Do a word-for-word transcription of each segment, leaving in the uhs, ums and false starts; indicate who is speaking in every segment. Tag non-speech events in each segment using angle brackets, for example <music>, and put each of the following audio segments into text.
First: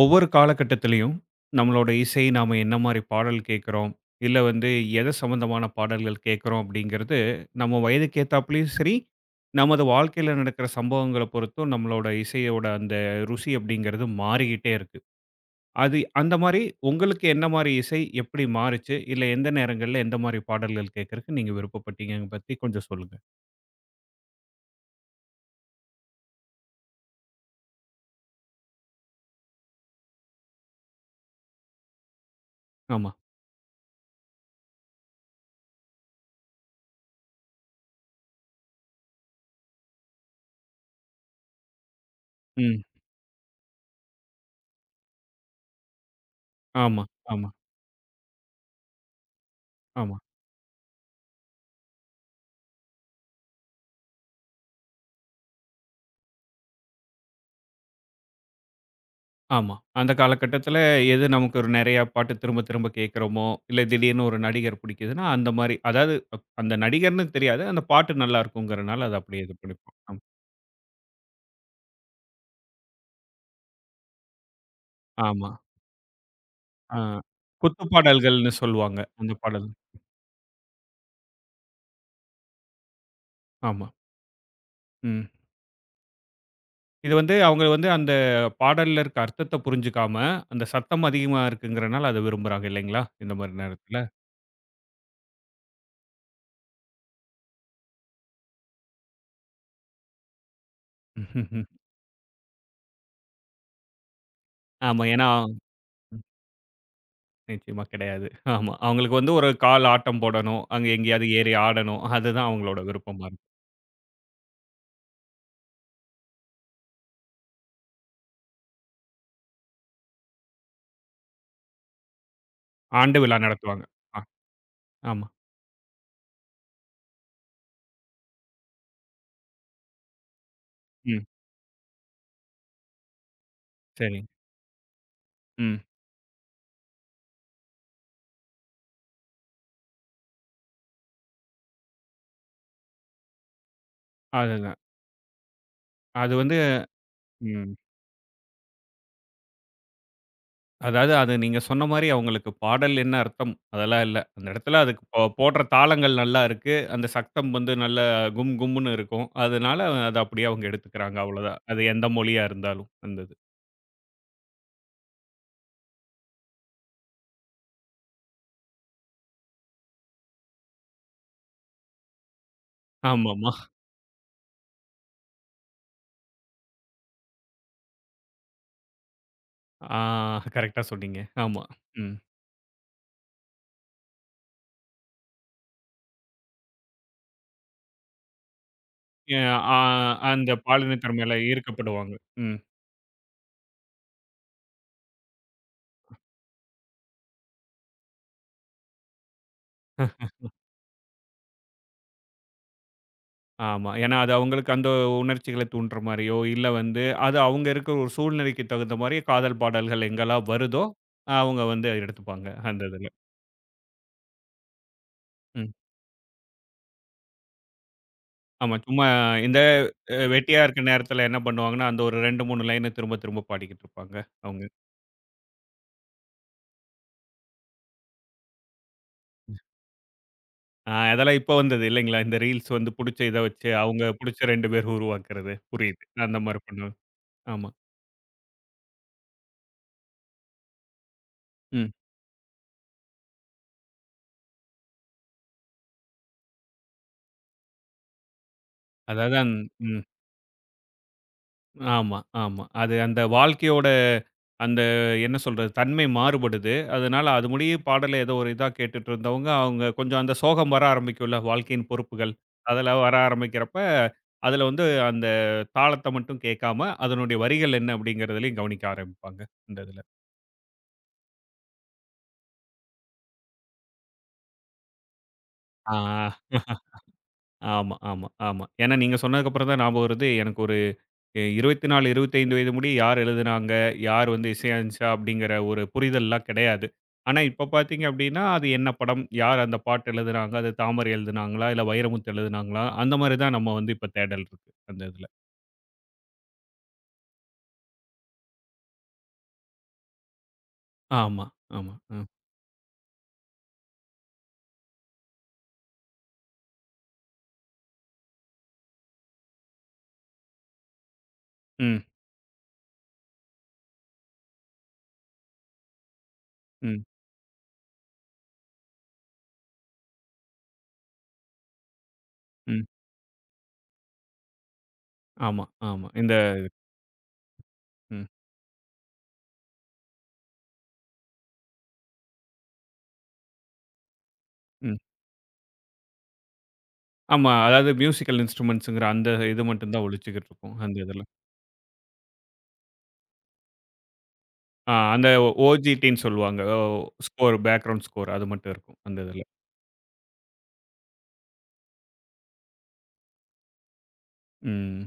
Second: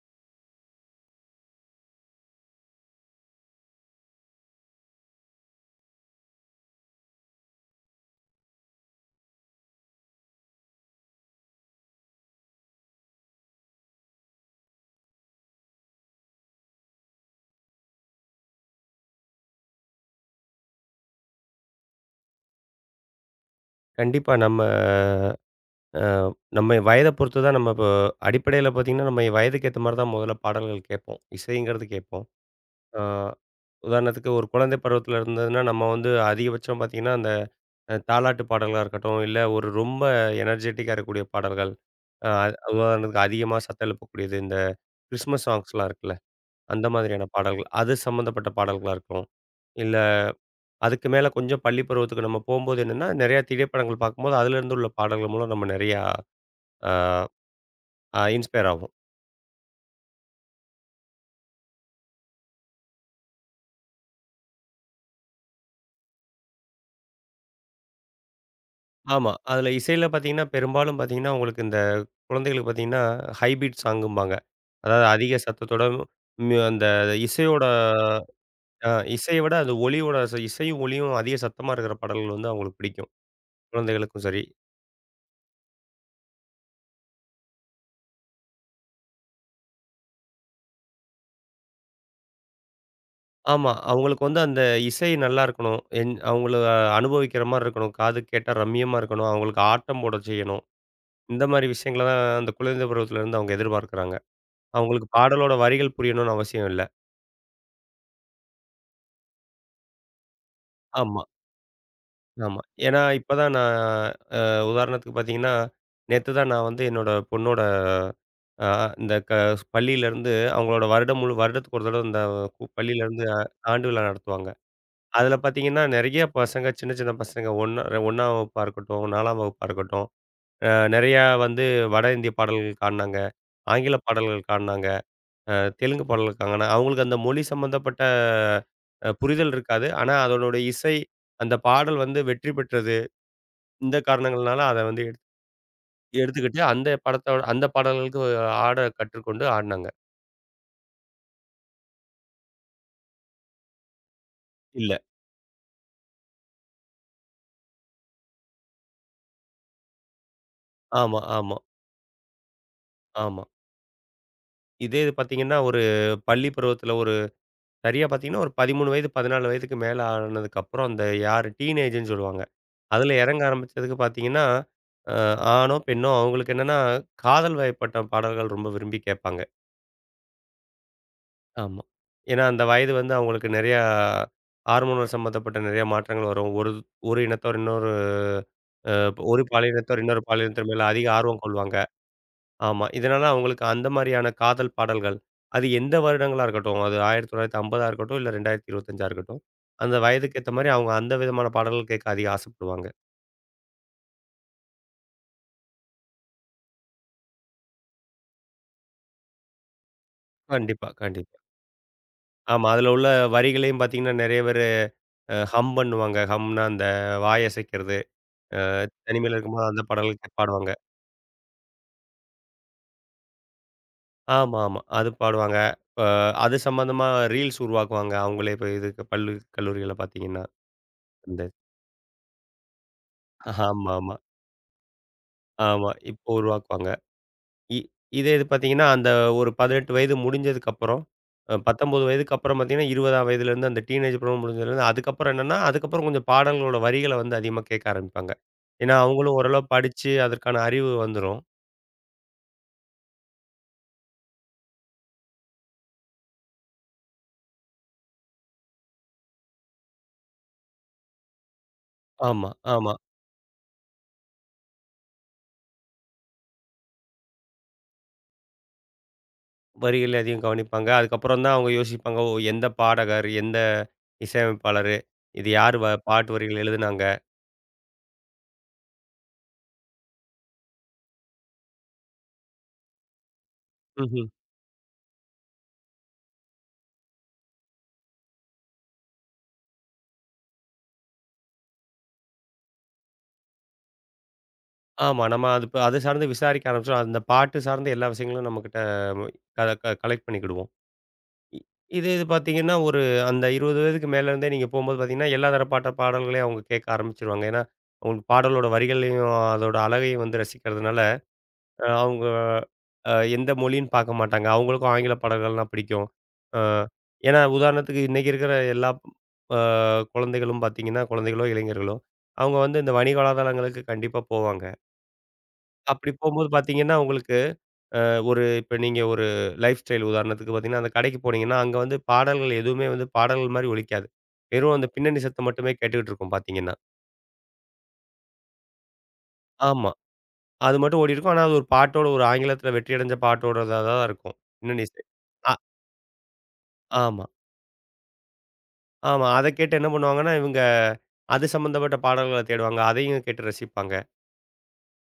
Speaker 1: ஒவ்வொரு காலகட்டத்திலயும் நம்மளோட இசை நாம என்ன மாரி பாடல் கேட்குறோம், இல்ல வந்து எது சம்மந்தமான பாடல்கள் கேட்குறோம் அப்படிங்கிறது, நம்ம வயதுக்கு ஏத்தாப்லயும் சரி, நமது வாழ்க்கையில நடக்கிற சம்பவங்கள பொறுத்தும் நம்மளோட இசையோட அந்த ருசி அப்படிங்கிறது மாறிக்கிட்டே இருக்கு. அது அந்த மாரி உங்களுக்கு என்ன மாரி இசை எப்படி மாறுச்சு? இல்ல எந்த நேரங்கள்ல எந்த மாரி பாடல்கள் கேட்கறக்கு நீங்க விருப்பப்பட்டீங்கன்னு பத்தி கொஞ்சம் சொல்லுங்க.
Speaker 2: கண்டிப்பா. நம்ம அ நம்ம வயத பொறுத்து தான் நம்ம இப்போ அடிப்படையில பார்த்தீங்கன்னா, நம்ம வயதுக்கு ஏத்த மாரி தான் முதல்ல பாடல்கள் கேட்போம். இசைங்கிறது கேட்போம். ஆ
Speaker 1: ஆமா.
Speaker 2: உதாரணத்துக்கு ஒரு குழந்தை பருவத்தில இருந்ததுன்னா, நம்ம வந்து அதிகபட்சம் பார்த்தீங்கன்னா, அந்த அ தாலாட்டு பாடல்களா இருக்கட்டும், இல்ல ஒரு ரொம்ப எனர்ஜெட்டிக்கா இருக்கக்கூடிய பாடல்கள். அ
Speaker 1: ம்.
Speaker 2: உதாரணத்துக்கு அதிகமா சத்தம் எழுப்பக்கூடியது இந்த கிறிஸ்மஸ் சாங்ஸ்லாம் இருக்குல்ல, அந்த
Speaker 1: ஆமா,
Speaker 2: மாதிரியான
Speaker 1: ஆமா,
Speaker 2: பாடல்கள். அது சம்மந்தப்பட்ட பாடல்களா இருக்கும். இல்ல
Speaker 1: ஆமா.
Speaker 2: அதுக்கு மேல கொஞ்சம் பள்ளி பருவத்துக்கு நம்ம போம்போது என்னன்னா, நெறையா திரைப்படங்கள் பார்க்கும்போது அதிலிருந்து உள்ள பாடல்கள் மூலம் நம்ம நெறையா ஆ, ஆ இன்ஸ்பயர் ஆகும்.
Speaker 1: ஆமா. அந்த காலகட்டத்தில எது நமக்கு ஒரு நெறையா பாட்டு திரும்ப திரும்ப கேட்கிறோமோ, இல்ல திடீர்னு ஒரு நடிகர் பிடிக்குதுன்னா, அந்த மாரி அதாவது அப் அந்த நடிகர்ன்னு தெரியாது. அந்த பாட்டு நல்லா இருக்குங்கிறனால அத
Speaker 2: ஆமா.
Speaker 1: அப்படியே இது
Speaker 2: அதில
Speaker 1: பண்ணிப்போம்.
Speaker 2: இசையில
Speaker 1: ஆமா.
Speaker 2: பார்த்தீங்கன்னா, பெரும்பாலும் பார்த்தீங்கன்னா, உங்களுக்கு இந்த குழந்தைகளுக்கு பார்த்தீங்கன்னா, ஹை பீட் சாங்கும்பாங்க. அதாவது அதிக
Speaker 1: ஆமா.
Speaker 2: சத்தத்தோட மு அந்த
Speaker 1: ஆ
Speaker 2: இசையோட
Speaker 1: குத்துப்பாடல்கள்னு
Speaker 2: அ
Speaker 1: சொல்லுவாங்க. அந்த
Speaker 2: இசைய விட
Speaker 1: பாடல்.
Speaker 2: அந்த ஒலியோட இசையும், ஒலியும் அதிக சத்தமா இருக்கிற பாடல்கள் வந்து அவங்களுக்கு பிடிக்கும்.
Speaker 1: ஆமா.
Speaker 2: குழந்தைகளுக்கும் சரி.
Speaker 1: ம். இது வந்து அவங்க வந்து அந்த பாடல்ல இருக்க அர்த்தத்த புரிஞ்சுக்காம, அந்த சத்தம் அதிகமா இருக்குங்கிறனால அத விரும்புறாங்க இல்லைங்களா? இந்த மாரி
Speaker 2: ஆமா.
Speaker 1: நேரத்தில.
Speaker 2: அவங்களுக்கு வந்து அந்த இசை நல்லா இருக்கணும். என் அவங்கள அனுபவிக்கிற மாரி இருக்கணும். காது கேட்டா ரம்மியமா இருக்கணும். அவங்களுக்கு ஆட்டம் போட செய்யணும். இந்த மாரி
Speaker 1: <laughs>
Speaker 2: விஷயங்கள தான் அந்த குழந்தை பருவத்திலேருந்து அவங்க எதிர்பார்க்குறாங்க.
Speaker 1: ஆமா.
Speaker 2: அவங்களுக்கு
Speaker 1: ஏன்னா
Speaker 2: பாடலோட வரிகள் புரியணும்னு அவசியம் இல்ல.
Speaker 1: நிச்சயமா கிடையாது. ஆமா. அவங்களுக்கு வந்து ஒரு கால் ஆட்டம் போடணும். அங்க
Speaker 2: ஆமா.
Speaker 1: எங்கேயாவது ஏறி ஆடணும். அதுதான்
Speaker 2: ஆமா.
Speaker 1: அவங்களோட
Speaker 2: ஏன்னா,
Speaker 1: விருப்பமா
Speaker 2: இப்ப
Speaker 1: இருக்கும்.
Speaker 2: தான் நான் அ உதாரணத்துக்கு பார்த்தீங்கன்னா, நேத்து தான் நான் வந்து என்னோட பொண்ணோட அ இந்த க பள்ளியிலேருந்து அவங்களோட வருடம் முழு வருடத்துக்கு ஒரு தடவ இந்த கு
Speaker 1: ஆண்டு
Speaker 2: பள்ளியிலேருந்து
Speaker 1: விழா நடத்துவாங்க.
Speaker 2: ஆண்டு விழா
Speaker 1: ஆ
Speaker 2: நடத்துவாங்க.
Speaker 1: ஆமா.
Speaker 2: அதில பார்த்தீங்கன்னா, நெறைய பசங்க சின்ன சின்ன பசங்க ஒண்ணா ஒன்றாம் வகுப்பா இருக்கட்டும், நான்காம் வகுப்பா இருக்கட்டும், அ நெறையா
Speaker 1: ம்.
Speaker 2: வந்து வட இந்திய பாடல்கள் பாடுனாங்க. ஆங்கில
Speaker 1: சரிங்க.
Speaker 2: பாடல்கள் பாடுனாங்க. அ
Speaker 1: ம்.
Speaker 2: தெலுங்கு பாடல்கள் பாடுனாங்க. அவங்களுக்கு அந்த மொழி சம்மந்தப்பட்ட அ புரிதல் இருக்காது. ஆனா, அதனுடைய இசை, அந்த பாடல் வந்து வெற்றி பெற்றது. இந்த காரணங்கள்னால
Speaker 1: அதுதான்.
Speaker 2: அத வந்து எடுத்
Speaker 1: அது வந்து
Speaker 2: எடுத்துக்கிட்டு அந்த படத்தோட அந்த
Speaker 1: ம்.
Speaker 2: பாடல்களுக்கு ஆட கற்றுக்கொண்டு ஆடுனாங்க.
Speaker 1: அதாவது அது நீங்க சொன்ன மாரி அவங்களுக்கு பாடல் என்ன அர்த்தம் அதெல்லாம் இல்ல. அந்த இடத்துல
Speaker 2: இல்ல.
Speaker 1: அதுக்கு போ போடுற தாளங்கள் நல்லா இருக்கு. அந்த சத்தம் வந்து நல்ல கும் கும்னு இருக்கும். அதனால அத அப்படியே அவங்க எடுத்துக்கிறாங்க
Speaker 2: ஆமா, ஆமா,
Speaker 1: அவ்வளோதான். அது எந்த மொழியா இருந்தாலும் அந்த இது.
Speaker 2: ஆமா. இதே இது பார்த்தீங்கன்னா, ஒரு பள்ளி பருவத்தில ஒரு சரியா பார்த்தீங்கன்னா, ஒரு பதிமூன்று வயது, பதினான்கு வயதுக்கு மேல ஆனதுக்கப்புறம் அந்த யாரு டீனேஜ்ன்னு சொல்லுவாங்க. அதில இறங்க
Speaker 1: ஆமாமா.
Speaker 2: ஆரம்பிச்சதுக்கு பார்த்தீங்கன்னா, அ ஆணோ, பெண்ணோ அவங்களுக்கு என்னன்னா, காதல் வயப்பட்ட பாடல்கள் ரொம்ப விரும்பி கேட்பாங்க.
Speaker 1: ஆ கரெக்ட்டா சொன்னீங்க. ஆமா.
Speaker 2: ஆமா.
Speaker 1: ம்.
Speaker 2: ஏன்னா, அந்த வயது வந்து அவங்களுக்கு நெறையா ஹார்மோனல் சம்மந்தப்பட்ட நெறைய மாற்றங்கள் வரும். ஒரு ஒரு இனத்தவர் இன்னொரு அ
Speaker 1: எ
Speaker 2: ஒரு
Speaker 1: ஆ
Speaker 2: பாலினத்தவர் இன்னொரு
Speaker 1: அந்த
Speaker 2: பாலினத்தின் மேல அதிக
Speaker 1: பாலினத்தினர் மேல
Speaker 2: ஆர்வம் கொள்வாங்க.
Speaker 1: ஈர்க்கப்படுவாங்க. ம்.
Speaker 2: ஆமா. இதனால அவங்களுக்கு அந்த மாரியான காதல் பாடல்கள், அது எந்த வருடங்களா இருக்கட்டும், அது ஆயிரத்து தொள்ளாயிரத்து ஐம்பதா இருக்கட்டும், இல்ல இரண்டாயிரத்து இருபத்தி ஐந்தா இருக்கட்டும், அந்த வயதுக்கு ஏத்த மாரி அவங்க அந்த விதமான பாடல்கள் கேட்க அதிக ஆசைப்படுவாங்க.
Speaker 1: ஆமா. ஏன்னா, அது அவங்களுக்கு அந்த உணர்ச்சிகள தூண்டுற மாரியோ, இல்ல வந்து அது அவங்க இருக்கிற ஒரு சூழ்நிலைக்கு தகுந்த மாரி காதல் பாடல்கள் எங்கெல்லாம் வருதோ,
Speaker 2: கண்டிப்பா, கண்டிப்பா.
Speaker 1: அவங்க வந்து எடுத்துப்பாங்க
Speaker 2: ஆமா.
Speaker 1: அந்த
Speaker 2: அதுல
Speaker 1: இதுல.
Speaker 2: உள்ள வரிகளையும் பார்த்தீங்கன்னா, நெறைய பேரு அ
Speaker 1: ம்.
Speaker 2: ஹம் பண்ணுவாங்க. ஹம்ன்னா அந்த வாயசைக்கிறது. அ
Speaker 1: ஆமா. சும்மா
Speaker 2: தனிமையில
Speaker 1: இந்த
Speaker 2: இருக்கும்போது அந்த
Speaker 1: அ
Speaker 2: பாடல்கள்
Speaker 1: வெட்டியா
Speaker 2: பாடுவாங்க.
Speaker 1: இருக்க நேரத்துல என்ன பண்ணுவாங்கன்னா, அந்த ஒரு இரண்டு, மூன்று லைன திரும்ப திரும்ப பாடிக்கிட்டு இருப்பாங்க
Speaker 2: ஆமா,
Speaker 1: அவங்க.
Speaker 2: ஆமா. அது பாடுவாங்க. அ அது சம்மந்தமா ரீல்ஸ் உருவாக்குவாங்க. அவங்களே இப்ப இதுக்கு பள்ளி கல்லூரிகள்ல பார்த்தீங்கன்னா,
Speaker 1: அ அதெல்லாம்
Speaker 2: இந்த
Speaker 1: இப்ப வந்தது இல்லைங்களா? இந்த ரீல்ஸ் வந்து புடிச்ச இத வச்சு
Speaker 2: ஆமாமா,
Speaker 1: அவங்க
Speaker 2: ஆமா.
Speaker 1: புடிச்ச 2 பேர் உருவாக்குறது.
Speaker 2: ஆமா
Speaker 1: புரியுது.
Speaker 2: இப்போ
Speaker 1: அந்த மாரி
Speaker 2: உருவாக்குவாங்க.
Speaker 1: பண்ணுவாங்க. ஆமா.
Speaker 2: இ இதே இது பார்த்தீங்கன்னா, அந்த ஒரு பதினெட்டு வயது முடிஞ்சதுக்கப்புறம், அ
Speaker 1: ம்.
Speaker 2: பத்தொன்பது வயதுக்கு அப்புறம் பார்த்தீங்கன்னா, இருபதாம் வயதிலேருந்து அந்த டீனேஜ் பருவம் முடிஞ்சதுலேருந்து அதுக்கப்புறம் என்னன்னா, அதுக்கப்புறம் கொஞ்சம் பாடல்களோட வரிகள வந்து அதிகமா கேட்க ஆரம்பிப்பாங்க. ஏன்னா, அவங்களும்
Speaker 1: அதாவது அந்
Speaker 2: ஓரளவு
Speaker 1: ம்.
Speaker 2: படிச்சு அதற்கான அறிவு வந்துரும்.
Speaker 1: ஆமா, ஆமா. அது அந்த வாழ்க்கையோட அந்த என்ன சொல்றது? தன்மை மாறுபடுது. அதனால அது முடிய பாடல ஏதோ ஒரு இதா கேட்டுட்டு இருந்தவங்க, அவங்க கொஞ்சம் அந்த சோகம் வர ஆரம்பிக்கும்ல, வாழ்க்கையின் பொறுப்புகள்.
Speaker 2: ஆமா, ஆமா.
Speaker 1: அதெல்லாம் வர ஆரம்பிக்கிறப்ப, அதுல வந்து அந்த தாளத்த மட்டும் கேட்காம, அதனுடைய வரிகள் என்ன அப்படிங்கிறதுலயும் கவனிக்க ஆரம்பிப்பாங்க, இந்த இதுல.
Speaker 2: வரிகள் அதையும் கவனிப்பாங்க. அதுக்கப்புறம் தான் அவங்க யோசிப்பாங்க. ஓ! எந்த பாடகர், எந்த இசையமைப்பாளரு, இது யாரு வ
Speaker 1: ஆ
Speaker 2: பாட்டு வரிகள் எழுதுனாங்க.
Speaker 1: ஆமா, ஆமா, ஆமா. ஏன்னா நீங்க சொன்னதுக்கு அப்புறம் தான் ஞாபகம் வருது, எனக்கு ஒரு எ இருபத்தி நான்கு, இருபத்தி ஐந்து வயது முடிய யார் எழுதுனாங்க?
Speaker 2: ம்ஹ்ம்.
Speaker 1: யார் வந்து இசையமைச்சா? அப்படிங்கிற ஒரு புரிதல்லாம் கிடையாது. ஆனா இப்ப பார்த்தீங்க அப்படின்னா, அது என்ன படம்? யார் அந்த பாட்டு எழுதுனாங்க? அது தாமரை எழுதுனாங்களா? இல்ல வைரமுத்து எழுதுனாங்களா? அந்த மாரி தான் நம்ம வந்து இப்ப தேடல் இருக்கு அந்த
Speaker 2: ஆமா.
Speaker 1: இதுல.
Speaker 2: நம்ம அது இப்ப அது சார்ந்து விசாரிக்க ஆரம்பிச்சோம். அந்த பாட்டு சார்ந்த எல்லா விஷயங்களும் நம்மகிட்ட க க கலெக்ட் பண்ணிக்கிடுவோம்.
Speaker 1: ஆமா,
Speaker 2: இ
Speaker 1: ஆமா.
Speaker 2: இதே இது
Speaker 1: ம்.
Speaker 2: பார்த்தீங்கன்னா, ஒரு அந்த இருபது வயதுக்கு மேல இருந்தே நீங்க போம்போது பார்த்தீங்கன்னா, எல்லா தரப்பட்ட பாடல்களையும் அவங்க கேட்க ஆரம்பிச்சுருவாங்க. ஏன்னா, அவங்களுக்கு பாடலோட வரிகளையும், அதோட அழகையும் வந்து ரசிக்கிறதுனால, அ
Speaker 1: ம்,
Speaker 2: அவங்க அ எந்த மொழின்னு பாக்க மாட்டாங்க. அவங்களுக்கும் ஆங்கில படங்கள்லாம் பிடிக்கும். அ
Speaker 1: ம்,
Speaker 2: ஏன்னா உதாரணத்துக்கு இன்னைக்கு இருக்கிற எல்லா அ குழந்தைகளும் பாத்தீங்கன்னா, குழந்தைகளோ, இளைஞர்களோ, அவங்க வந்து
Speaker 1: ம்.
Speaker 2: இந்த வணிக வலைதளங்களுக்கு கண்டிப்பா போவாங்க.
Speaker 1: ஆமா, ஆமா.
Speaker 2: அப்படி
Speaker 1: இந்த
Speaker 2: போம்போது பாத்தீங்கன்னா, உங்களுக்கு அஹ்,
Speaker 1: ம்,
Speaker 2: ஒரு இப்ப நீங்க ஒரு லைஃப் ஸ்டைல் உதாரணத்துக்கு பாத்தீங்கன்னா, அந்த கடைக்கு போனீங்கன்னா, அங்க வந்து பாடல்கள் எதுவுமே வந்து பாடல்கள் மாரி ஒலிக்காது. வெறும் அந்த
Speaker 1: ம்.
Speaker 2: பின்னணி சத்தம் மட்டுமே கேட்டுக்கிட்டு இருக்கும் பாத்தீங்கன்னா.
Speaker 1: ஆமா. அதாவது மியூசிக்கல் இன்ஸ்ட்ருமெண்ட்ஸ்ங்கிற அந்த இது
Speaker 2: ஆமா.
Speaker 1: மட்டும் தான் ஒழிச்சுக்கிட்டு இருக்கும்
Speaker 2: அது
Speaker 1: அந்த
Speaker 2: மட்டும்
Speaker 1: இதுல.
Speaker 2: ஓடிருக்கும். ஆனா அது ஒரு பாட்டோட ஒரு ஆங்கிலத்தில வெற்றி அடைஞ்ச பாட்டோடதா தான் இருக்கும். பின்னணி
Speaker 1: ஆ
Speaker 2: இசை.
Speaker 1: அந்த
Speaker 2: அ
Speaker 1: ஓஜிடின்னு சொல்லுவாங்க. ஓ
Speaker 2: ஆமா.
Speaker 1: ஸ்கோர் பேக்கிரவுண்ட் ஸ்கோர் அது மட்டும் இருக்கும் அந்த
Speaker 2: ஆமா.
Speaker 1: இதுல.
Speaker 2: அத கேட்டு என்ன பண்ணுவாங்கன்னா, இவங்க அது சம்மந்தப்பட்ட பாடல்கள தேடுவாங்க. அதையும் கேட்டு ரசிப்பாங்க.
Speaker 1: ம்.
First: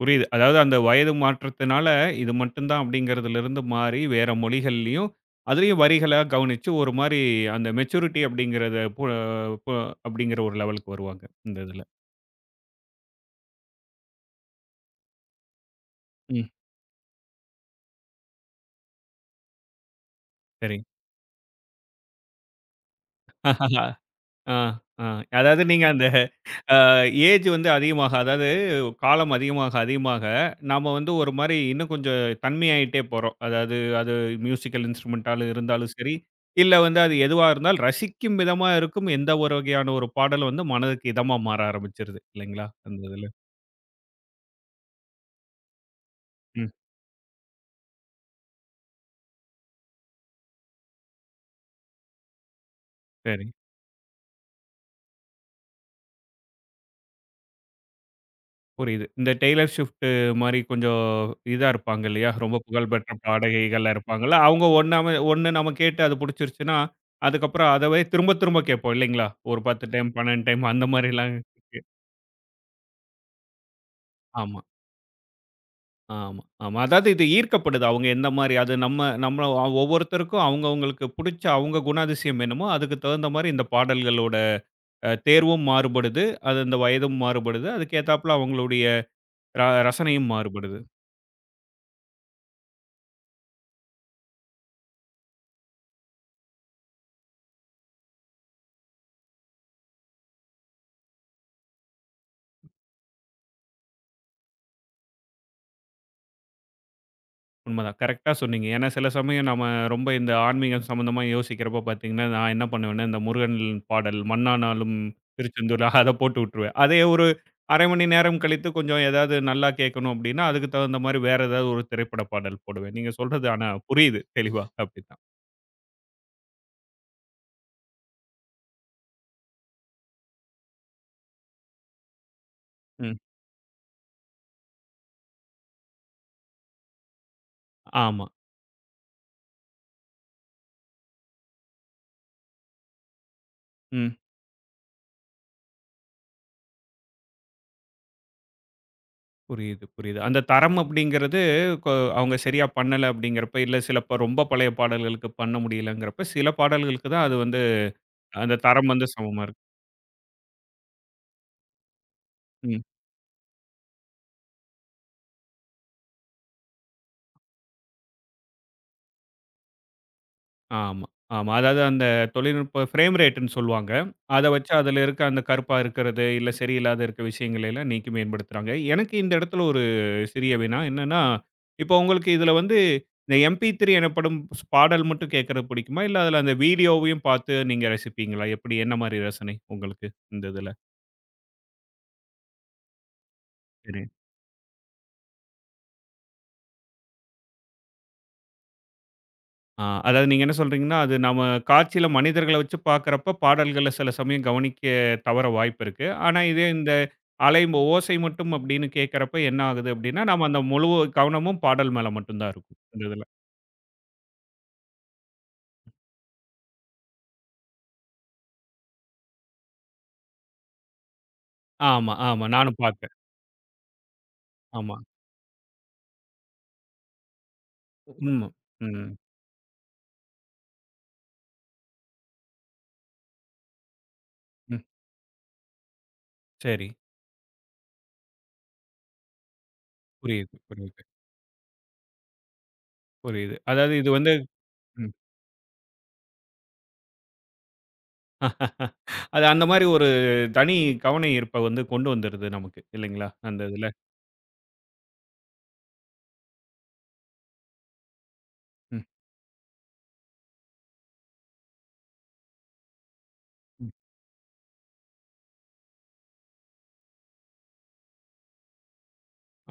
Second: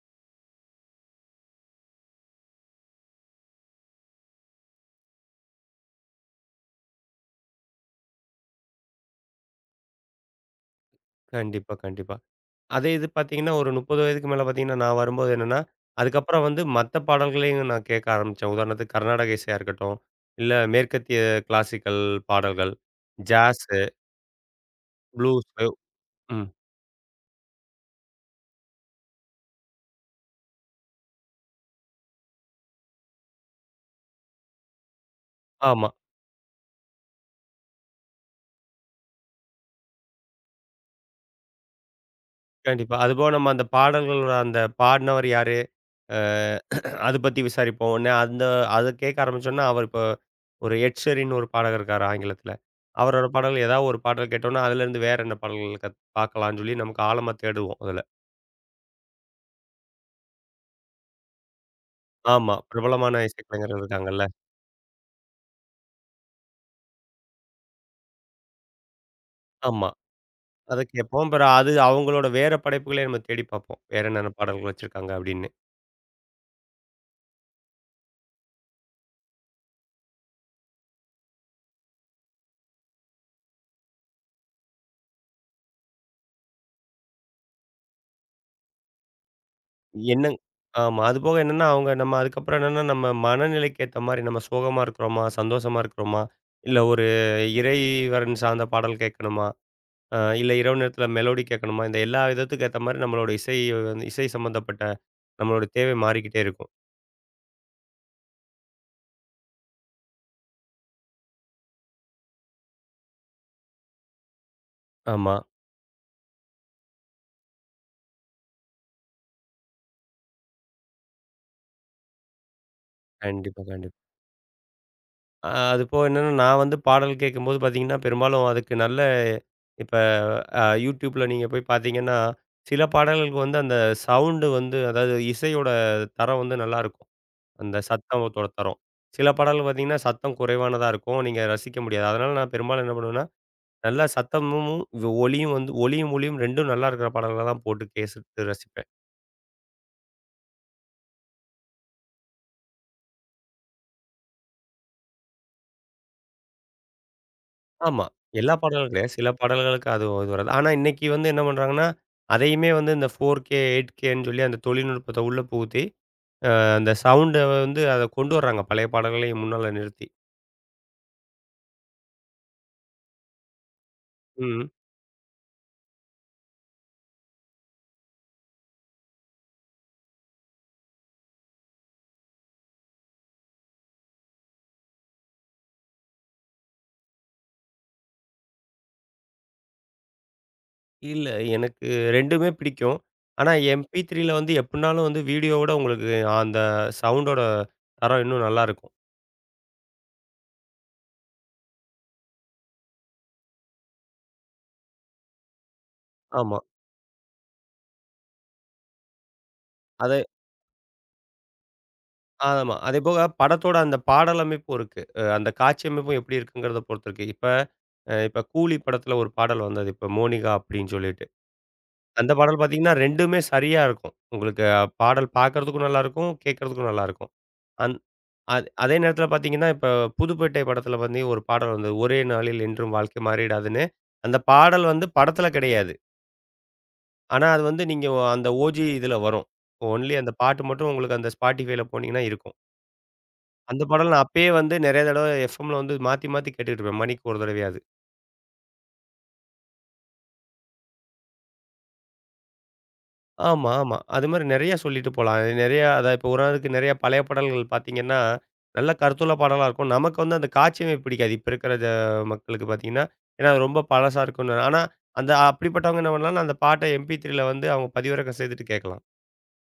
Speaker 1: புரியுது. அதாவது அந்த வயது மாற்றத்தினால இது மட்டும் தான் அப்படிங்கிறதிலிருந்து மாறி வேற மொழிகள்லயும், அதிலயும் வரிகளா கவனிச்சு ஒரு மாரி அந்த மெச்சூரிட்டி அப்படிங்கிறத பு பு அப்படிங்கிற ஒரு லெவலுக்கு வருவாங்க. இந்த
Speaker 2: கண்டிப்பா,
Speaker 1: இதுல.
Speaker 2: கண்டிப்பா. அதே இது பார்த்தீங்கன்னா, ஒரு முப்பது வயதுக்கு மேல பார்த்தீங்கன்னா, நான் வரும்போது என்னன்னா, அதுக்கப்புறம்
Speaker 1: ம்.
Speaker 2: வந்து மத்த பாடல்களையும் நான் கேட்க ஆரம்பிச்சேன். உதாரணத்துக்கு கர்நாடக இசையா இருக்கட்டும், இல்ல
Speaker 1: சரி.
Speaker 2: மேற்கத்திய கிளாசிக்கல் பாடல்கள், ஜாஸு,
Speaker 1: <laughs> ஆ, ஆ. அதாவது
Speaker 2: ப்ளூஸு
Speaker 1: நீங்க அந்த
Speaker 2: ம்.
Speaker 1: அ ஏஜ் வந்து அதிகமாக, அதாவது காலம் அதிகமாக, அதிகமாக நாம வந்து ஒரு மாரி இன்னும் கொஞ்சம் தன்மையாயிட்டே போறோம். அதாவது அது மியூசிக்கல் இன்ஸ்ட்ருமென்ட்டாலும்
Speaker 2: ஆமா.
Speaker 1: இருந்தாலும் சரி, இல்ல வந்து அது எதுவா இருந்தாலும் ரசிக்கும் விதமா இருக்கும். எந்த ஒரு வகையான ஒரு பாடலும் வந்து மனதுக்கு இதமா மாற ஆரம்பிச்சுருது இல்லைங்களா?
Speaker 2: கண்டிப்பா.
Speaker 1: அந்த இதுல.
Speaker 2: அதுபோக நம்ம அந்த பாடல்களோட அந்த பாடுனவர் யாரு? அ
Speaker 1: ம்.
Speaker 2: அது பத்தி விசாரிப்போம். உடனே அந்த அத கேட்க ஆரம்பிச்சோம்னா, அவர் இப்போ ஒரு எட் ஷீரின்னு ஒரு பாடகர் இருக்காரு ஆங்கிலத்தில. அவரோட
Speaker 1: சரி.
Speaker 2: பாடல் ஏதாவது ஒரு பாடல் கேட்டோம்னா, அதுலேருந்து வேற என்ன பாடல்கள் கத் பார்க்கலான்னு சொல்லி நமக்கு ஆழமா தேடுவோம் அதுல.
Speaker 1: புரியுது. இந்த டெய்லர் ஷிஃப்ட் மாரி கொஞ்சம் இதா இருப்பாங்க இல்லையா?
Speaker 2: ஆமா.
Speaker 1: ரொம்ப புகழ் பெற்ற
Speaker 2: பிரபலமான இசைக்கலைஞர்கள்
Speaker 1: பாடகிகளா
Speaker 2: இருக்காங்கல்ல.
Speaker 1: இருப்பாங்கல்ல. அவங்க ஒண்ணாம ஒண்ணு நம்ம கேட்டு அது புடிச்சிருச்சுன்னா, அதுக்கப்புறம் அதவே திரும்ப திரும்ப கேட்போம் இல்லைங்களா? ஒரு 10
Speaker 2: ஆமா.
Speaker 1: டைம், 12 டைம்
Speaker 2: அத
Speaker 1: அந்த
Speaker 2: கேட்போம்.
Speaker 1: மாரிலாம்
Speaker 2: பிறகு அது
Speaker 1: இருக்கு.
Speaker 2: அவங்களோட வேற படைப்புகளே நம்ம தேடி பார்ப்போம். வேற என்னென்ன
Speaker 1: ஆமா,
Speaker 2: பாடல்கள் வச்சிருக்காங்க அப்படின்னு.
Speaker 1: ஆமா, ஆமா. அதாவது இது ஈர்க்கப்படுது. அவங்க எந்த மாரி அது நம்ம நம்ம ஒ- ஒவ்வொருத்தருக்கும் அவங்கவங்களுக்கு புடிச்ச அவங்க குணாதிசயம் என்னமோ, அதுக்கு தகுந்த மாரி இந்த பாடல்களோட அ தேர்வும் மாறுபடுது. அது அந்த வயதும் மாறுபடுது. அதுக்கு ஏத்தாப்புல அவங்களுடைய ர ரசனையும்
Speaker 2: என்னங்
Speaker 1: மாறுபடுது.
Speaker 2: ஆமா. அதுபோக என்னன்னா, அவங்க நம்ம அதுக்கப்புறம் என்னன்னா, நம்ம மனநிலைக்கு ஏத்த மாரி நம்ம சோகமா இருக்கிறோமா? சந்தோஷமா இருக்கிறோமா? இல்ல ஒரு இறைவன் சார்ந்த பாடல் கேட்கணுமா? அ இல்ல இரவு நேரத்தில மெலோடி கேட்கணுமா? இந்த எல்லா விதத்துக்கு ஏத்த மாரி நம்மளோட இசை வந்து இசை சம்மந்தப்பட்ட நம்மளோட தேவை மாறிக்கிட்டே இருக்கும்.
Speaker 1: உண்மதான். கரெக்ட்டா சொன்னீங்க. ஏன்னா, சில சமயம் நம்ம ரொம்ப இந்த ஆன்மீகம் சம்மந்தமா யோசிக்கிறப்போ பார்த்தீங்கன்னா, நான் என்ன பண்ணுவேன்னா, இந்த முருகன் பாடல் "மண்ணானாலும்
Speaker 2: ஆமா.
Speaker 1: திருச்செந்தூர்" அத போட்டு விட்டுருவேன். அதே ஒரு 1/2 மணி நேரம் கழித்து கொஞ்சம் ஏதாவது நல்லா கேட்கணும் அப்டின்னா, அதுக்கு தகுந்த மாரி வேற ஏதாவது ஒரு திரைப்பட பாடல் போடுவேன். நீங்க சொல்றது
Speaker 2: கண்டிப்பா,
Speaker 1: ஆனா
Speaker 2: கண்டிப்பா.
Speaker 1: புரியுது தெளிவா அப்டிதான்.
Speaker 2: அ அதுபோக என்னன்னா, நான் வந்து பாடல் கேட்கும்போது பார்த்தீங்கன்னா, பெரும்பாலும் அதுக்கு நல்ல இப்ப அ YouTubeல நீங்க போய் பார்த்தீங்கன்னா, சில
Speaker 1: ம்.
Speaker 2: பாடல்களுக்கு வந்து அந்த சவுண்டு வந்து அதாவது இசையோட தரம் வந்து நல்லாருக்கும். அந்த
Speaker 1: ஆமா.
Speaker 2: சத்தத்தோட தரம். சில பாடல்கள் பார்த்தீங்கன்னா, சத்தம் குறைவானதா இருக்கும். நீங்க ரசிக்க முடியாது. அதனால நான் பெரும்பாலும் என்ன பண்ணுவேன்னா, நல்லா
Speaker 1: ம்.
Speaker 2: சத்தமும், வி- ஒலியும் வந்து ஒலியும், ஒளியும் ரெண்டும் நல்லா இருக்கிற பாடல்கள தான் போட்டு கேட்டு ரசிப்பேன்.
Speaker 1: புரியுது, புரியுது. அந்த தரம் அப்டிங்கிறது கொ அவங்க சரியா பண்ணல அப்டிங்கிறப்ப, இல்ல சில ப ரொம்ப பழைய பாடல்களுக்கு பண்ண முடியலங்கிறப்ப, சில பாடல்களுக்கு தான் அது வந்து
Speaker 2: ஆமா. எல்லா
Speaker 1: அந்த
Speaker 2: பாடல்களும்
Speaker 1: தரம் வந்து
Speaker 2: கிடையாது. சில
Speaker 1: சமமா இருக்கு.
Speaker 2: பாடல்களுக்கு அது இது வராது. ஆனா இன்னைக்கு வந்து என்ன பண்றாங்கன்னா, அதையுமே
Speaker 1: ம்.
Speaker 2: வந்து இந்த four K, 8Kன்னு சொல்லி அந்த தொழில்நுட்பத்த உள்ள புகுத்தி, அந்த சவுண்ட வந்து அத கொண்டு வர்றாங்க. பழைய பாடல்களையும் முன்னால நிறுத்தி.
Speaker 1: ஆமா, ஆமா. அதாவது அந்த தொழில்நுட்ப ஃப்ரேம் ரேட்ன்னு சொல்லுவாங்க. அத
Speaker 2: ம்.
Speaker 1: வச்சு அதுல இருக்க அந்த கருப்பா இருக்கிறது, இல்ல சரியில்லாத இருக்க விஷயங்கள எல்லாம் நீக்கி மேம்படுத்துறாங்க. எனக்கு இந்த இடத்துல ஒரு சிறிய வினா என்னன்னா, இப்போ உங்களுக்கு இதுல வந்து இந்த எம் பி த்ரீ எனப்படும் ஸ் பாடல் மட்டும் கேட்கறது பிடிக்குமா? இல்ல அதுல அந்த வீடியோவையும் பார்த்து நீங்க ரசிப்பீங்களா? எப்படி என்ன மாரி ரசனை உங்களுக்கு இந்த இதுல?
Speaker 2: இல்ல. எனக்கு ரெண்டுமே பிடிக்கும். ஆனா MP3ல வந்து எப்புட்னாலும் வந்து வீடியோவோட உங்களுக்கு அந்த சவுண்டோட தரம் இன்னும் நல்லாருக்கும்.
Speaker 1: ஆ, அதாவது நீங்க என்ன சொல்றீங்கன்னா, அது நம்ம காட்சியில மனிதர்கள வச்சு பார்க்கிறப்ப, பாடல்கள சில சமயம் கவனிக்க தவற வாய்ப்பு இருக்கு. ஆனா,
Speaker 2: ஆமா.
Speaker 1: இதே இந்த அலை ஓசை மட்டும் அப்படின்னு கேட்கிறப்ப என்ன ஆகுது
Speaker 2: அது
Speaker 1: அப்படின்னா, நம்ம அந்த முழு கவனமும் பாடல் மேல மட்டும் தான்
Speaker 2: ஆமா.
Speaker 1: இருக்கும். இந்த
Speaker 2: அதேபோக
Speaker 1: இதுல.
Speaker 2: படத்தோட அந்த பாடல் அமைப்பும் இருக்கு. அ அந்த காட்சி அமைப்பும் எப்டி இருக்குங்கிறத பொறுத்து இருக்கு. இப்ப அ இப்ப கூலி படத்துல ஒரு பாடல் வந்தது. இப்ப மோனிகா அப்டின்னு சொல்லிட்டு.
Speaker 1: ஆமா,
Speaker 2: அந்த
Speaker 1: ஆமா.
Speaker 2: பாடல்
Speaker 1: நானும்
Speaker 2: பாத்தீங்கன்னா
Speaker 1: பார்த்தேன்.
Speaker 2: ரெண்டுமே சரியா இருக்கும். உங்களுக்கு அஹ்
Speaker 1: ஆமா.
Speaker 2: பாடல் பாக்கறதுக்கும் நல்லாருக்கும், கேக்கறதுக்கும் நல்லாருக்கும். அந்
Speaker 1: உண்ம.
Speaker 2: அது அதே
Speaker 1: ம்,
Speaker 2: நேரத்தில பார்த்தீங்கன்னா, இப்ப புதுப்பேட்டை படத்தில வந்து ஒரு பாடல் வந்தது. ஒரே நாளில் என்றும் வாழ்க்கை மாறிடாதுன்னு. அந்த
Speaker 1: ம்.
Speaker 2: பாடல் வந்து படத்தில கிடையாது.
Speaker 1: சரி.
Speaker 2: ஆனா, அது வந்து நீங்க அந்த ஓஜி இதில வரும். ஒன்லி அந்த
Speaker 1: புரியுது,
Speaker 2: பாட்டு மட்டும்
Speaker 1: புரியுது,
Speaker 2: உங்களுக்கு அந்த Spotifyல போனீங்கன்னா இருக்கும்.
Speaker 1: புரியுது.
Speaker 2: அந்த
Speaker 1: அதாவது இது
Speaker 2: பாடல் நான்
Speaker 1: வந்து
Speaker 2: அப்பயே வந்து நெறைய
Speaker 1: ம்.
Speaker 2: தடவ எஃப்எம்ல வந்து மாத்தி மாத்தி கேட்டுட்டு இருப்பேன். மணிக்கு ஒரு தடவையாவது.
Speaker 1: <laughs> அது அந்த மாரி ஒரு தனி கவன ஈர்ப்ப வந்து கொண்டு வந்துருது நமக்கு. இல்லைங்களா? அந்த
Speaker 2: ஆமா,
Speaker 1: இதுல.
Speaker 2: ஆமா. அது மாரி நெறைய சொல்லிட்டு போலாம். நெறையா அத இப்போ உதாரணத்துக்கு நெறைய பழைய பாடல்கள் பார்த்தீங்கன்னா, நல்ல
Speaker 1: ம்.
Speaker 2: கருத்துள்ள பாடலா இருக்கும். நமக்கு வந்து அந்த காட்சியமைப்பு பிடிக்காது. இப்ப இருக்கிற ஜ மக்களுக்கு பார்த்தீங்கன்னா, ஏன்னா அது ரொம்ப பழசா இருக்குன்னு. ஆனா, அந்த அப்படிப்பட்டவங்க என்ன பண்ணலாம்னா, அந்த பாட்ட MP3 ல வந்து அவங்க பதிவிறக்கம் செய்துட்டு கேட்கலாம்.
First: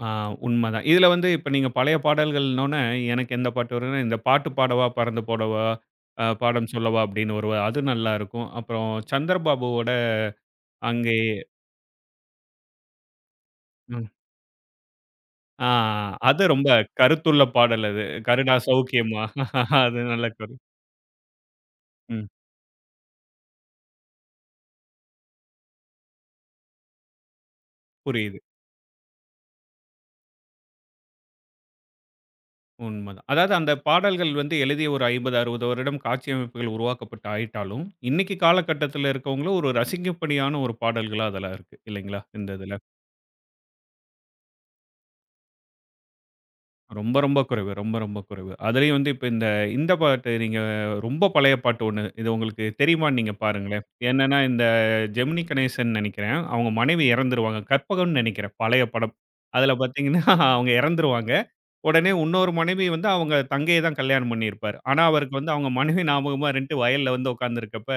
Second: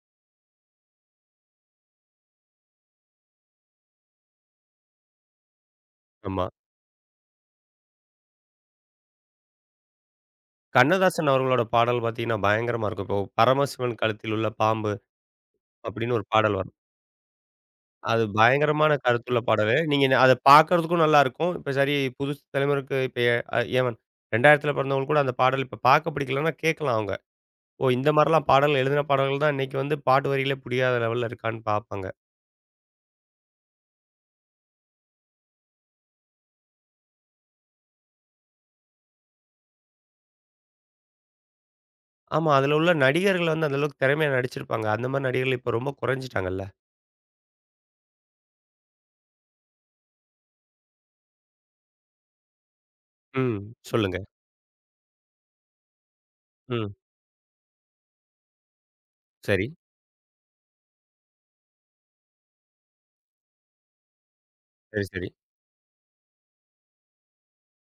Speaker 1: ஆ உண்மதான். இதுல வந்து இப்ப நீங்க பழைய பாடல்கள்னோனே, எனக்கு எந்த பாட்டு வரும்னா, இந்த "பாட்டு பாடவா பறந்து போடவா, அ
Speaker 2: ஆமா.
Speaker 1: பாடம் சொல்லவா" அப்படின்னு ஒரு அது நல்லாருக்கும். அப்புறம் சந்திரபாபுவோட "அங்கே"
Speaker 2: கண்ணதாசன் அவர்களோட பாடல் பார்த்தீங்கன்னா, பயங்கரமா இருக்கும். இப்போ "பரமசிவன்
Speaker 1: ம்.
Speaker 2: கழுத்தில் உள்ள பாம்பு"
Speaker 1: ஆ
Speaker 2: அப்படின்னு ஒரு
Speaker 1: அது
Speaker 2: பாடல்
Speaker 1: ரொம்ப
Speaker 2: வரும்.
Speaker 1: கருத்துள்ள பாடல் அது.
Speaker 2: அது
Speaker 1: "கருடா
Speaker 2: பயங்கரமான
Speaker 1: சௌக்கியமா"
Speaker 2: கருத்துள்ள பாடலு.
Speaker 1: <laughs> அது
Speaker 2: நீங்க
Speaker 1: நல்ல
Speaker 2: அத
Speaker 1: கரு
Speaker 2: பார்க்கறதுக்கும் நல்லாருக்கும். இப்ப சரி
Speaker 1: ம்.
Speaker 2: புதுசு தலைமுறைக்கு இப்ப எ ஏவன் இரண்டாயிரத்துல பிறந்தவங்களுக்கு கூட அந்த பாடல் இப்ப பார்க்க பிடிக்கலன்னா கேட்கலாம் அவங்க. ஓ! இந்த
Speaker 1: புரியுது.
Speaker 2: மாரிலாம் பாடல் எழுதின பாடல்கள் தான் இன்னைக்கு வந்து பாட்டு வரிகளே புரியாத லெவல்ல இருக்கான்னு பார்ப்பாங்க.
Speaker 1: உண்மதான். அதாவது அந்த பாடல்கள் வந்து எழுதிய ஒரு ஐம்பது, அறுபது வருடம் காட்சியமைப்புகள் உருவாக்கப்பட்டு ஆயிட்டாலும், இன்னைக்கு காலகட்டத்துல இருக்கவங்களும் ஒரு ரசிக்கும்படியான ஒரு பாடல்களா அதெல்லாம் இருக்கு. இல்லைங்களா? இந்த
Speaker 2: ஆமா.
Speaker 1: இதுல.
Speaker 2: அதுல உள்ள நடிகர்கள் வந்து அந்த அளவுக்கு திறமையா நடிச்சிருப்பாங்க. அந்த மாரி நடிகர்கள் இப்ப ரொம்ப குறைஞ்சுட்டாங்கல்ல.
Speaker 1: ரொம்ப, ரொம்ப குறைவு. ரொம்ப, ரொம்ப குறைவு. அதுலயும் வந்து இப்ப இந்த இந்த பாட்டு நீங்க ரொம்ப பழைய பாட்டு ஒண்ணு. இது உங்களுக்கு தெரியுமான்னு நீங்க
Speaker 2: ம்.
Speaker 1: பாருங்களேன்.
Speaker 2: சொல்லுங்க.
Speaker 1: என்னன்னா, இந்த ஜெமினி கணேசன் நெனைக்கிறேன். அவங்க
Speaker 2: ம்.
Speaker 1: மனைவி இறந்துருவாங்க. கற்பகம்னு நெனைக்கிறேன். பழைய படம்.
Speaker 2: சரி,
Speaker 1: அதுல பாத்தீங்கன்னா, <laughs> அவங்க இறந்துருவாங்க. உடனே உன்னொரு மனைவி வந்து அவங்க தங்கைய தான் கல்யாணம் பண்ணியிருப்பாரு. ஆனா,
Speaker 2: சரி, சரி.
Speaker 1: அவருக்கு வந்து அவங்க மனைவி ஞாபகமா இருந்துட்டு வயல்ல வந்து உட்கார்ந்திருக்கப்ப,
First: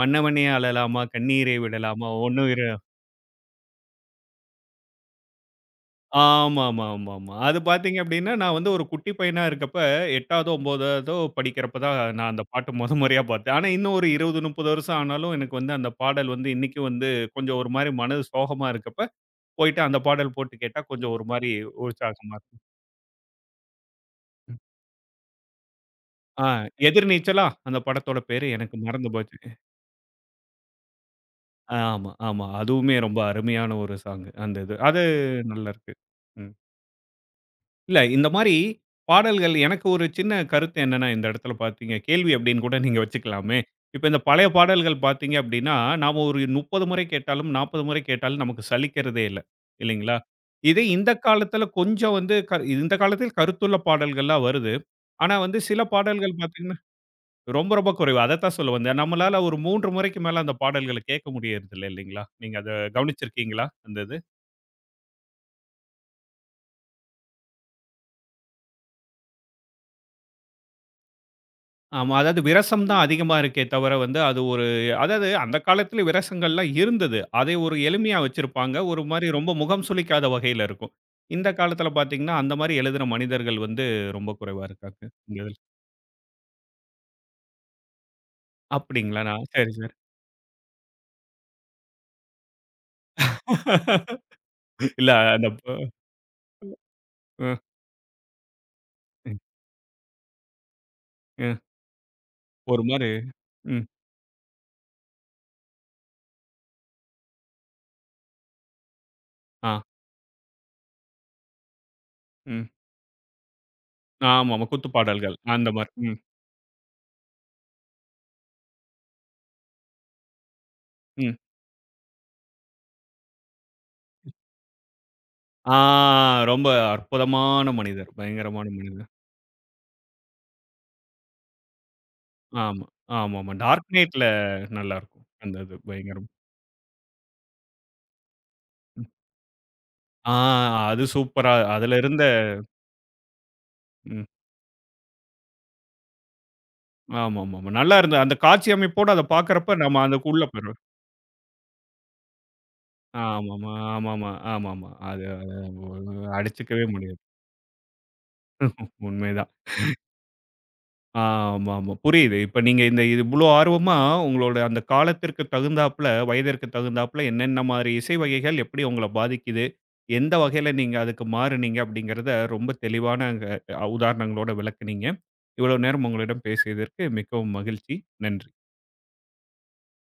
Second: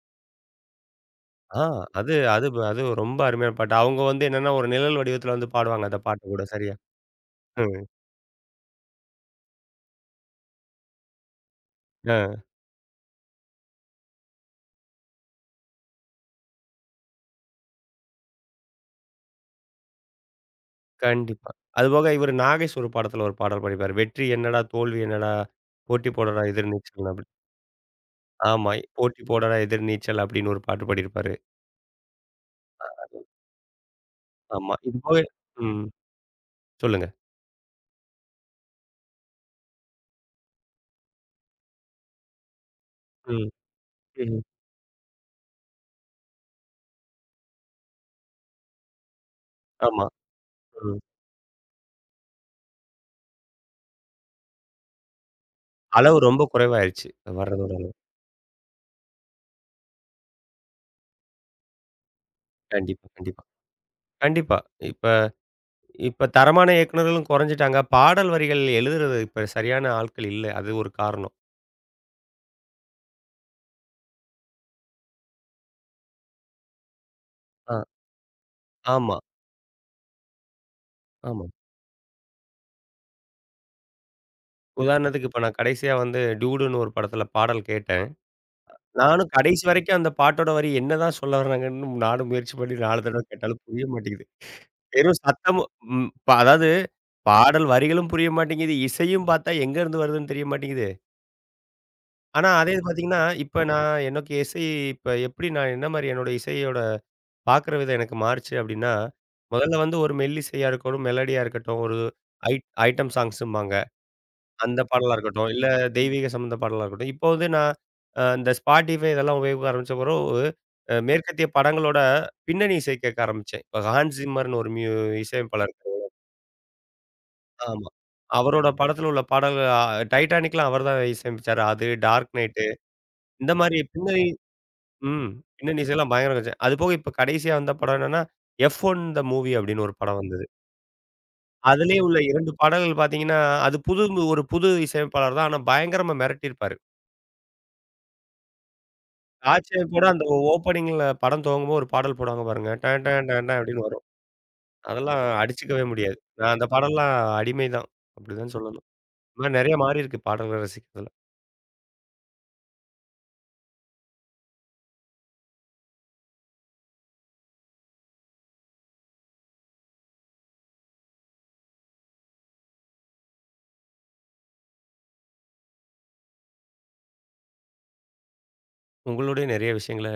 Speaker 1: "மன்னவனே அழலாமா, கண்ணீரை
Speaker 2: ஆ
Speaker 1: விடலாமா,
Speaker 2: அது அது
Speaker 1: ஒண்ணும் இரு."
Speaker 2: அது ரொம்ப அருமையான பாட்டு. அவங்க வந்து என்னன்னா ஒரு நிழல் வடிவத்துல வந்து பாடுவாங்க அந்த பாட்டு கூட சரியா.
Speaker 1: ஆமாமாமாமா. அது
Speaker 2: ம்.
Speaker 1: பார்த்தீங்க அப்டின்னா, நான் வந்து ஒரு குட்டி பையனா இருக்கப்ப எட்டாவதோ, ஒன்பதாவதோ படிக்கிறப்ப தான் நான்
Speaker 2: அ.
Speaker 1: அந்த பாட்ட மொத முறையா பார்த்தேன். ஆனா இன்னும் ஒரு இருபது, முப்பது வருஷம் ஆனாலும் எனக்கு வந்து அந்த பாடல் வந்து இன்னைக்கும் வந்து கொஞ்சம் ஒரு மாரி மனது சோகமா இருக்கப்ப, போயிட்டு அந்த பாடல் போட்டு கேட்டா கொஞ்சம் ஒரு
Speaker 2: கண்டிப்பா.
Speaker 1: மாரி
Speaker 2: அதுபோக இவரு
Speaker 1: உற்சாகமா இருக்கும்.
Speaker 2: நாகேஷ் ஒரு படத்துல ஒரு பாடல் பாடியிருப்பாரு. "வெற்றி என்னடா, தோல்வி என்னடா, போட்டி போடடா
Speaker 1: ஆ
Speaker 2: எதிர் நீச்சல்" அப்படி.
Speaker 1: "எதிர்நீச்சலா" அந்த படத்தோட பேரு.
Speaker 2: ஆமா.
Speaker 1: எனக்கு மறந்து
Speaker 2: "போட்டி
Speaker 1: போச்சு.
Speaker 2: போடடா எதிர் நீச்சல்" அப்படின்னு ஒரு பாட்டு பாடியிருப்பாரு.
Speaker 1: ஆமா, ஆமா. அதுவுமே ரொம்ப அருமையான ஒரு சாங் அந்த இது.
Speaker 2: ஆமா. இது
Speaker 1: அது
Speaker 2: போக ம்.
Speaker 1: நல்லாருக்கு. ம்.
Speaker 2: சொல்லுங்க.
Speaker 1: இல்ல, இந்த மாரி பாடல்கள் எனக்கு ஒரு சின்ன கருத்து என்னன்னா, இந்த இடத்துல பார்த்தீங்க கேள்வி அப்படின்னு கூட நீங்க
Speaker 2: ம்.
Speaker 1: வச்சுக்கலாமே. இப்ப இந்த
Speaker 2: ம்.
Speaker 1: பழைய பாடல்கள் பார்த்தீங்க அப்படின்னா, நாம ஒரு முப்பது முறை கேட்டாலும், நாற்பது முறை கேட்டாலும் நமக்கு சலிக்கிறதே இல்ல.
Speaker 2: ஆமா.
Speaker 1: இல்லைங்களா? இதே
Speaker 2: ம்.
Speaker 1: இந்த காலத்துல கொஞ்சம் வந்து க இந்த காலத்தில் கருத்துள்ள பாடல்கள்லாம் வருது. ஆனா வந்து சில
Speaker 2: அளவு
Speaker 1: பாடல்கள்
Speaker 2: ரொம்ப
Speaker 1: பார்த்தீங்கன்னா,
Speaker 2: குறைவாயிருச்சு. வர்றதோட
Speaker 1: ரொம்ப ரொம்ப
Speaker 2: அளவு.
Speaker 1: குறைவு. அதத்தான் சொல்ல வந்தேன். நம்மளால ஒரு மூன்று முறைக்கு மேல அந்த பாடல்கள கேட்க முடியறதில்ல இல்லைங்களா? நீங்க அத
Speaker 2: கண்டிப்பா, கண்டிப்பா.
Speaker 1: கவனிச்சிருக்கீங்களா? அந்த இது?
Speaker 2: கண்டிப்பா. இப்ப இப்ப தரமான இயக்குனர்களும் குறைஞ்சுட்டாங்க. பாடல் வரிகள் எழுதுறது இப்ப சரியான ஆட்கள் இல்ல. அது ஒரு காரணம்.
Speaker 1: ஆமா. அதாவது விரசம் தான் அதிகமா இருக்கே தவிர வந்து, அது ஒரு அதாவது அந்த காலத்துல விரசங்கள்லாம் இருந்தது. அதை ஒரு
Speaker 2: ஆ.
Speaker 1: எளிமையா வச்சிருப்பாங்க. ஒரு
Speaker 2: ஆமா,
Speaker 1: மாரி ரொம்ப முகம் சுளிக்காத வகையில இருக்கும்.
Speaker 2: ஆமா.
Speaker 1: இந்த காலத்துல பாத்தீங்கன்னா, அந்த மாரி எழுதுன மனிதர்கள் வந்து ரொம்ப குறைவா இருக்காங்க.
Speaker 2: உதாரணத்துக்கு
Speaker 1: இந்த
Speaker 2: இப்ப
Speaker 1: இதுல.
Speaker 2: நான் கடைசியா வந்து "டூடுன்னு" ஒரு படத்துல பாடல் கேட்டேன்.
Speaker 1: அப்படிங்களா?
Speaker 2: நானும்
Speaker 1: நான்
Speaker 2: கடைசி
Speaker 1: சரி, சரி.
Speaker 2: வரைக்கும் அந்த பாட்டோட வரி என்னதான் சொல்ல வராங்கன்னு நானும் முயற்சி பண்ணி நான்கு தடவ கேட்டாலும் புரிய மாட்டேங்குது.
Speaker 1: <laughs> இல்ல
Speaker 2: வெறும்
Speaker 1: அந்த ப
Speaker 2: சத்தமும் ம் ப அதாவது
Speaker 1: ம்,
Speaker 2: பாடல் வரிகளும் புரிய மாட்டேங்குது. இசையும்
Speaker 1: ம்,
Speaker 2: பார்த்தா எங்கேருந்து வருதுன்னு தெரிய மாட்டேங்குது.
Speaker 1: ம்.
Speaker 2: ஆனா அதே
Speaker 1: ஒரு
Speaker 2: இது
Speaker 1: மாரி
Speaker 2: பார்த்தீங்கன்னா, இப்ப
Speaker 1: ம்.
Speaker 2: நான் எனக்கு இசை இப்ப எப்படி நான் என்ன மாரி என்னோட இசையோட பார்க்குற விதம் எனக்கு மாறுச்சு அப்படின்னா, முதல்ல
Speaker 1: ஆ,
Speaker 2: வந்து ஒரு மெல்லிசையா இருக்கணும், மெலடியா இருக்கட்டும், ஒரு
Speaker 1: ம்.
Speaker 2: ஐட் ஐட்டம் சாங்ஸ்ம்பாங்க.
Speaker 1: ஆமாமா.
Speaker 2: அந்த பாடலா
Speaker 1: குத்துப்பாடல்கள்.
Speaker 2: இருக்கட்டும். இல்ல
Speaker 1: அந்த மாரி. ம்,
Speaker 2: தெய்வீக சம்மந்த பாடலா இருக்கட்டும். இப்போ வந்து நான் அ இந்த Spotify இதெல்லாம் உபயோகிக்க ஆரம்பிச்ச பிறவு, அ
Speaker 1: ம்.
Speaker 2: மேற்கத்திய படங்களோட பின்னணி இசை கேட்க ஆரம்பிச்சேன். இப்ப ஹான்ஸ் சிம்மர்ன்னு ஒரு மியூ இசையமைப்பாளர்
Speaker 1: ஆ
Speaker 2: இருக்காரு.
Speaker 1: ரொம்ப அற்புதமான
Speaker 2: ஆமா.
Speaker 1: மனிதர். பயங்கரமான
Speaker 2: அவரோட படத்துல
Speaker 1: மனிதர்.
Speaker 2: உள்ள பாடல்கள் அ டைட்டானிக்லாம் அவர் தான் இசையமைச்சாரு. அது டார்க் நைட்டு
Speaker 1: ஆமா, ஆமாமா.
Speaker 2: இந்த மாரி
Speaker 1: டார்க் நைட்ல
Speaker 2: பின்னணி
Speaker 1: நல்லாருக்கும்.
Speaker 2: ம்.
Speaker 1: அந்த இது
Speaker 2: பின்னணி இசைலாம்
Speaker 1: பயங்கரம்.
Speaker 2: பயங்கரமா இருந்துச்சு. அதுபோக இப்ப கடைசியா வந்த படம் என்னன்னா, எஃப் ஒன் த மூவி அப்படின்னு ஒரு படம்
Speaker 1: ஆ
Speaker 2: வந்தது.
Speaker 1: அது சூப்பரா அதுல
Speaker 2: அதிலயே உள்ள
Speaker 1: இருந்த
Speaker 2: இரண்டு பாடல்கள் பார்த்தீங்கன்னா, அது புது
Speaker 1: ம்.
Speaker 2: ஒரு புது இசையமைப்பாளர் தான். ஆனா பயங்கரமா மிரட்டியிருப்பாரு.
Speaker 1: ஆமாமாமா. நல்லா இருந்தது. அந்த காட்சி அமைப்போட அத பார்க்கறப்ப
Speaker 2: ஆர்ச்சே
Speaker 1: நம்ம
Speaker 2: கூட அந்த
Speaker 1: அதுக்குள்ள போயிருவோம்.
Speaker 2: ஓப்பனிங்ல படம் துவங்கும்போது ஒரு பாடல் போடுவாங்க பாருங்க. டன் டன் டன் டன்
Speaker 1: ஆமாமா,
Speaker 2: அப்படின்னு வரும்.
Speaker 1: ஆமாமா, ஆமாமா.
Speaker 2: அதெல்லாம்
Speaker 1: அது அத
Speaker 2: அடிச்சுக்கவே முடியாது. நான் அந்த
Speaker 1: அடிச்சுக்கவே
Speaker 2: பாடல்லாம்
Speaker 1: முடியாது.
Speaker 2: அடிமை தான். அப்படிதான் சொல்லணும். இந்த
Speaker 1: உண்மைதான்.
Speaker 2: மாரி நெறைய மாறியிருக்கு பாடல்கள ரசிக்கிறதுல.
Speaker 1: ஆமாமா. புரியுது. இப்ப நீங்க இந்த இது இவ்ளோ ஆர்வமா உங்களோட அந்த காலத்திற்கு தகுந்தாப்புல, வயதிற்கு தகுந்தாப்புல என்னென்ன மாரி இசை வகைகள் எப்படி உங்கள பாதிக்குது? எந்த வகையில நீங்க அதுக்கு மாறுனீங்க அப்படிங்கிறத ரொம்ப தெளிவான அ உதாரணங்களோட விளக்குனீங்க. இவ்வளவு நேரம் உங்களிடம் பேசியதற்கு மிகவும் மகிழ்ச்சி. நன்றி.
Speaker 2: உங்களுடைய நெறைய விஷயங்கள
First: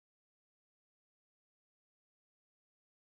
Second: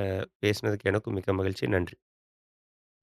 Speaker 2: பேசினதுக்கு எனக்கும் மிக்க மகிழ்ச்சி. நன்றி.